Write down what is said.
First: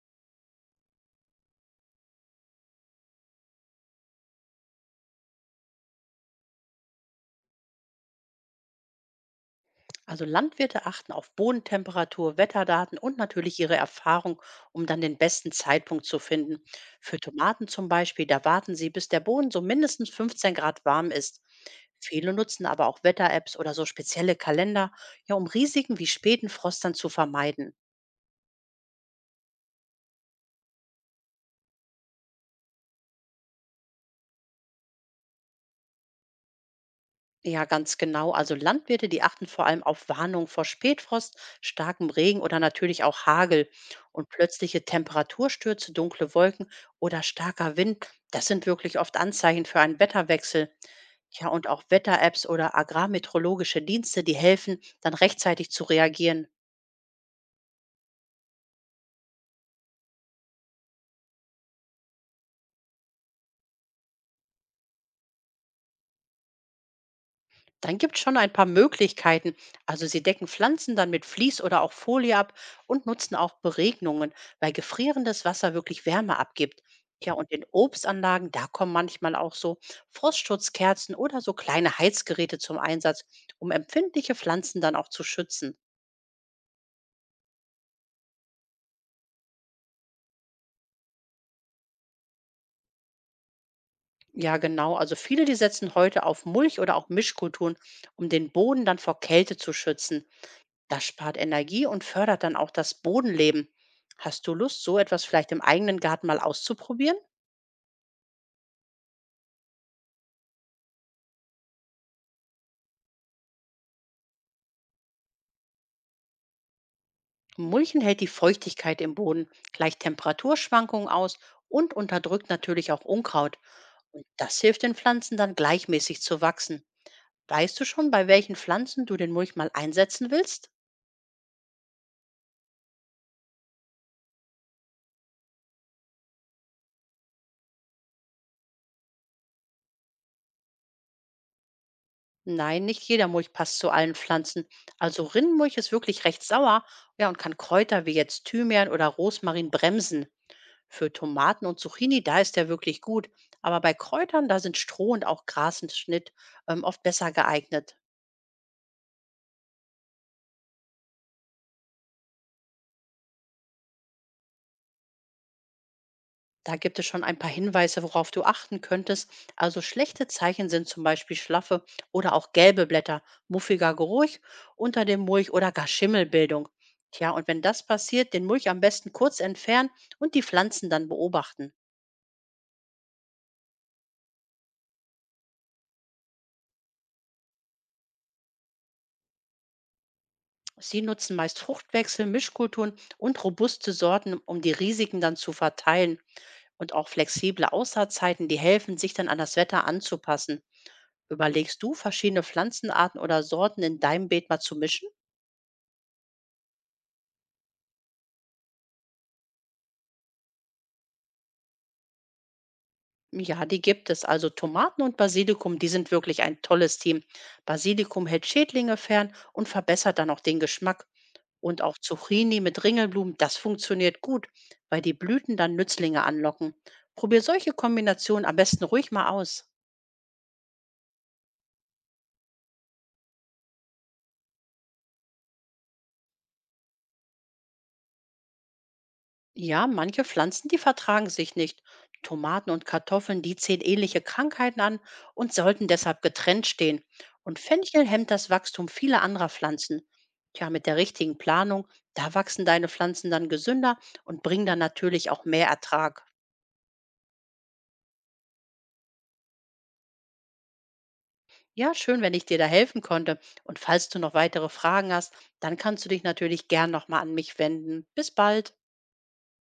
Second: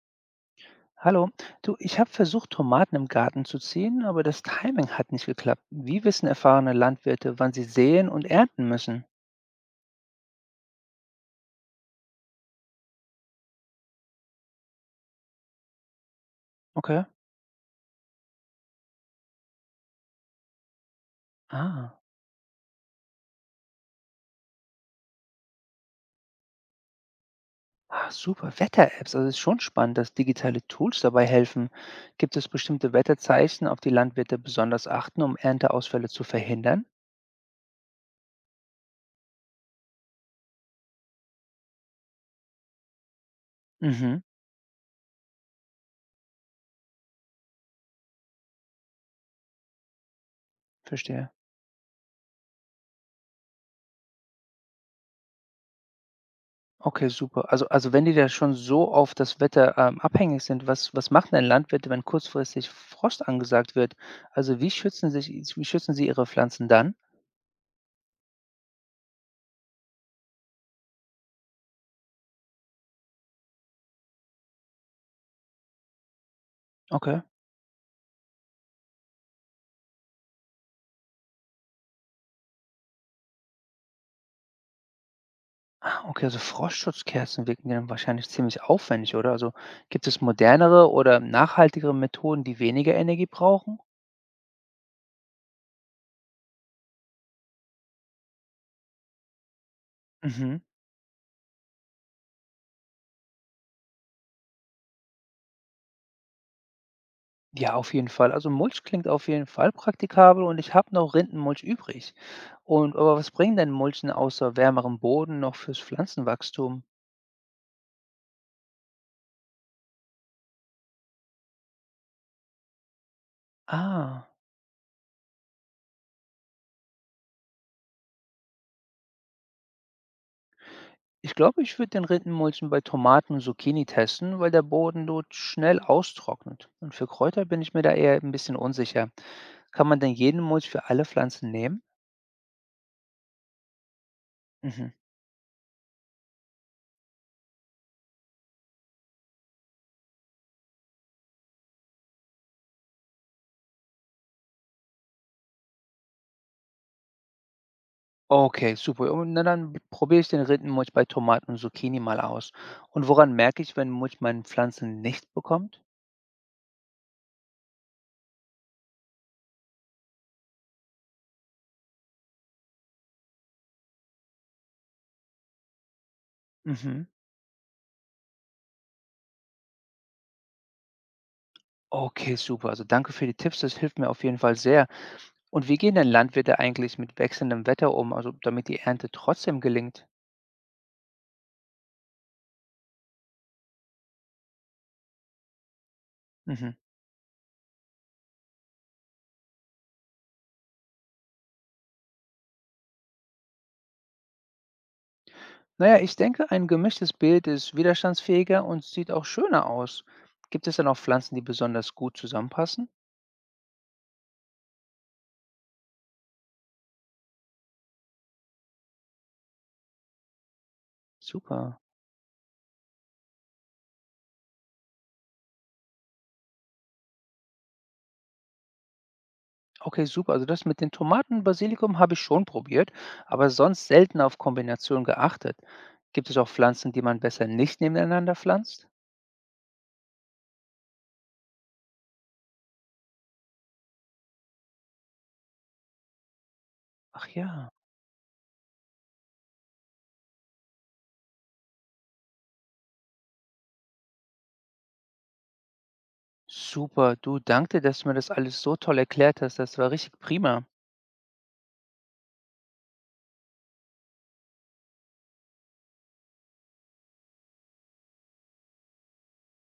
Hallo, du, ich habe versucht, Tomaten im Garten zu ziehen, aber das Timing hat nicht geklappt. Wie wissen erfahrene Landwirte, wann sie säen und ernten müssen? Also Landwirte achten auf Bodentemperatur, Wetterdaten und natürlich ihre Erfahrung, um dann den besten Zeitpunkt zu finden. Okay. Für Tomaten zum Beispiel, da warten sie, bis der Boden so mindestens 15 Grad warm ist. Ah, Viele nutzen aber auch Wetter-Apps oder so spezielle Kalender, ja, um Risiken wie späten Frost dann zu vermeiden. ah super. Wetter-Apps. Also es ist schon spannend, dass digitale Tools dabei helfen. Gibt es bestimmte Wetterzeichen, auf die Landwirte besonders achten, um Ernteausfälle zu verhindern? Ja, ganz genau. Also Landwirte, die achten vor allem auf Warnungen vor Spätfrost, starkem Regen oder natürlich auch Hagel. Mhm, Und plötzliche Temperaturstürze, dunkle Wolken oder starker Wind, das sind wirklich oft Anzeichen für einen Wetterwechsel. verstehe. Ja, und auch Wetter-Apps oder agrarmeteorologische Dienste, die helfen, dann rechtzeitig zu reagieren. Okay, super. Also wenn die da schon so auf das Wetter, abhängig sind, was machen denn Landwirte, wenn kurzfristig Frost angesagt wird? Also wie schützen sich wie schützen sie ihre Pflanzen dann? Dann gibt es schon ein paar Möglichkeiten. Also sie decken Pflanzen dann mit Vlies oder auch Folie ab und nutzen auch Beregnungen, weil gefrierendes Wasser wirklich Wärme abgibt. Okay. Ja, und in Obstanlagen, da kommen manchmal auch so Frostschutzkerzen oder so kleine Heizgeräte zum Einsatz, um empfindliche Pflanzen dann auch zu schützen. Ah, okay, also Frostschutzkerzen wirken ja dann wahrscheinlich ziemlich aufwendig, oder? Also gibt es modernere oder nachhaltigere Methoden, die weniger Energie brauchen? Ja, genau. Also viele, die setzen heute auf Mulch oder auch Mischkulturen, um den Boden dann vor Kälte zu schützen. Mhm. Das spart Energie und fördert dann auch das Bodenleben. Hast du Lust, so etwas vielleicht im eigenen Garten mal auszuprobieren? Ja, auf jeden Fall. Also Mulch klingt auf jeden Fall praktikabel und ich habe noch Rindenmulch übrig. Und aber was bringen denn Mulchen außer wärmerem Boden noch fürs Pflanzenwachstum? Mulchen hält die Feuchtigkeit im Boden, gleicht Temperaturschwankungen aus und unterdrückt natürlich auch Unkraut. Und Ah, das hilft den Pflanzen dann gleichmäßig zu wachsen. Weißt du schon, bei welchen Pflanzen du den Mulch mal einsetzen willst? ich glaube, ich würde den Rindenmulchen bei Tomaten und Zucchini testen, weil der Boden dort schnell austrocknet. Und für Kräuter bin ich mir da eher ein bisschen unsicher. Kann man denn jeden Mulch für alle Pflanzen nehmen? Nein, nicht jeder Mulch passt zu allen Pflanzen. Mhm. Also Rindenmulch ist wirklich recht sauer, ja, und kann Kräuter wie jetzt Thymian oder Rosmarin bremsen. Für Tomaten und Zucchini, da ist der wirklich gut. Aber bei Kräutern, da sind Stroh und auch Grasenschnitt oft besser geeignet. Okay, super. Und na, dann probiere ich den Rindenmulch bei Tomaten und Zucchini mal aus. Und woran merke ich, wenn Mulch meine Pflanzen nicht bekommt? Da gibt es schon ein paar Hinweise, worauf du achten könntest. Also schlechte Zeichen sind zum Beispiel schlaffe oder auch gelbe Blätter, muffiger Geruch unter dem Mulch oder gar Schimmelbildung. Mhm. Tja, und wenn das passiert, den Mulch am besten kurz entfernen und die Pflanzen dann beobachten. Okay, super. Also danke für die Tipps, das hilft mir auf jeden Fall sehr. Und wie gehen denn Landwirte eigentlich mit wechselndem Wetter um, also damit die Ernte trotzdem gelingt? Sie nutzen meist Fruchtwechsel, Mischkulturen und robuste Sorten, um die Risiken dann zu verteilen. Mhm. Und auch flexible Aussaatzeiten, die helfen, sich dann an das Wetter anzupassen. Überlegst du, verschiedene Pflanzenarten oder Sorten in deinem Beet mal zu mischen? Na ja, ich denke, ein gemischtes Bild ist widerstandsfähiger und sieht auch schöner aus. Gibt es denn auch Pflanzen, die besonders gut zusammenpassen? Ja, die gibt es. Also Tomaten und Basilikum, die sind wirklich ein tolles Team. Basilikum hält Schädlinge fern und verbessert dann auch den Geschmack. Super. Und auch Zucchini mit Ringelblumen, das funktioniert gut, weil die Blüten dann Nützlinge anlocken. Probier solche Kombinationen am besten ruhig mal aus. Okay, super. Also das mit den Tomaten und Basilikum habe ich schon probiert, aber sonst selten auf Kombination geachtet. Gibt es auch Pflanzen, die man besser nicht nebeneinander pflanzt? Ja, manche Pflanzen, die vertragen sich nicht. Tomaten und Kartoffeln, die ziehen ähnliche Krankheiten an und sollten deshalb getrennt stehen. Ach Und ja. Fenchel hemmt das Wachstum vieler anderer Pflanzen. Tja, mit der richtigen Planung, da wachsen deine Pflanzen dann gesünder und bringen dann natürlich auch mehr Ertrag. Super. Du, danke, dir, dass du mir das alles so toll erklärt hast. Das war richtig prima. Ja, schön, wenn ich dir da helfen konnte. Und falls du noch weitere Fragen hast, dann kannst du dich natürlich gern nochmal an mich wenden. Bis bald.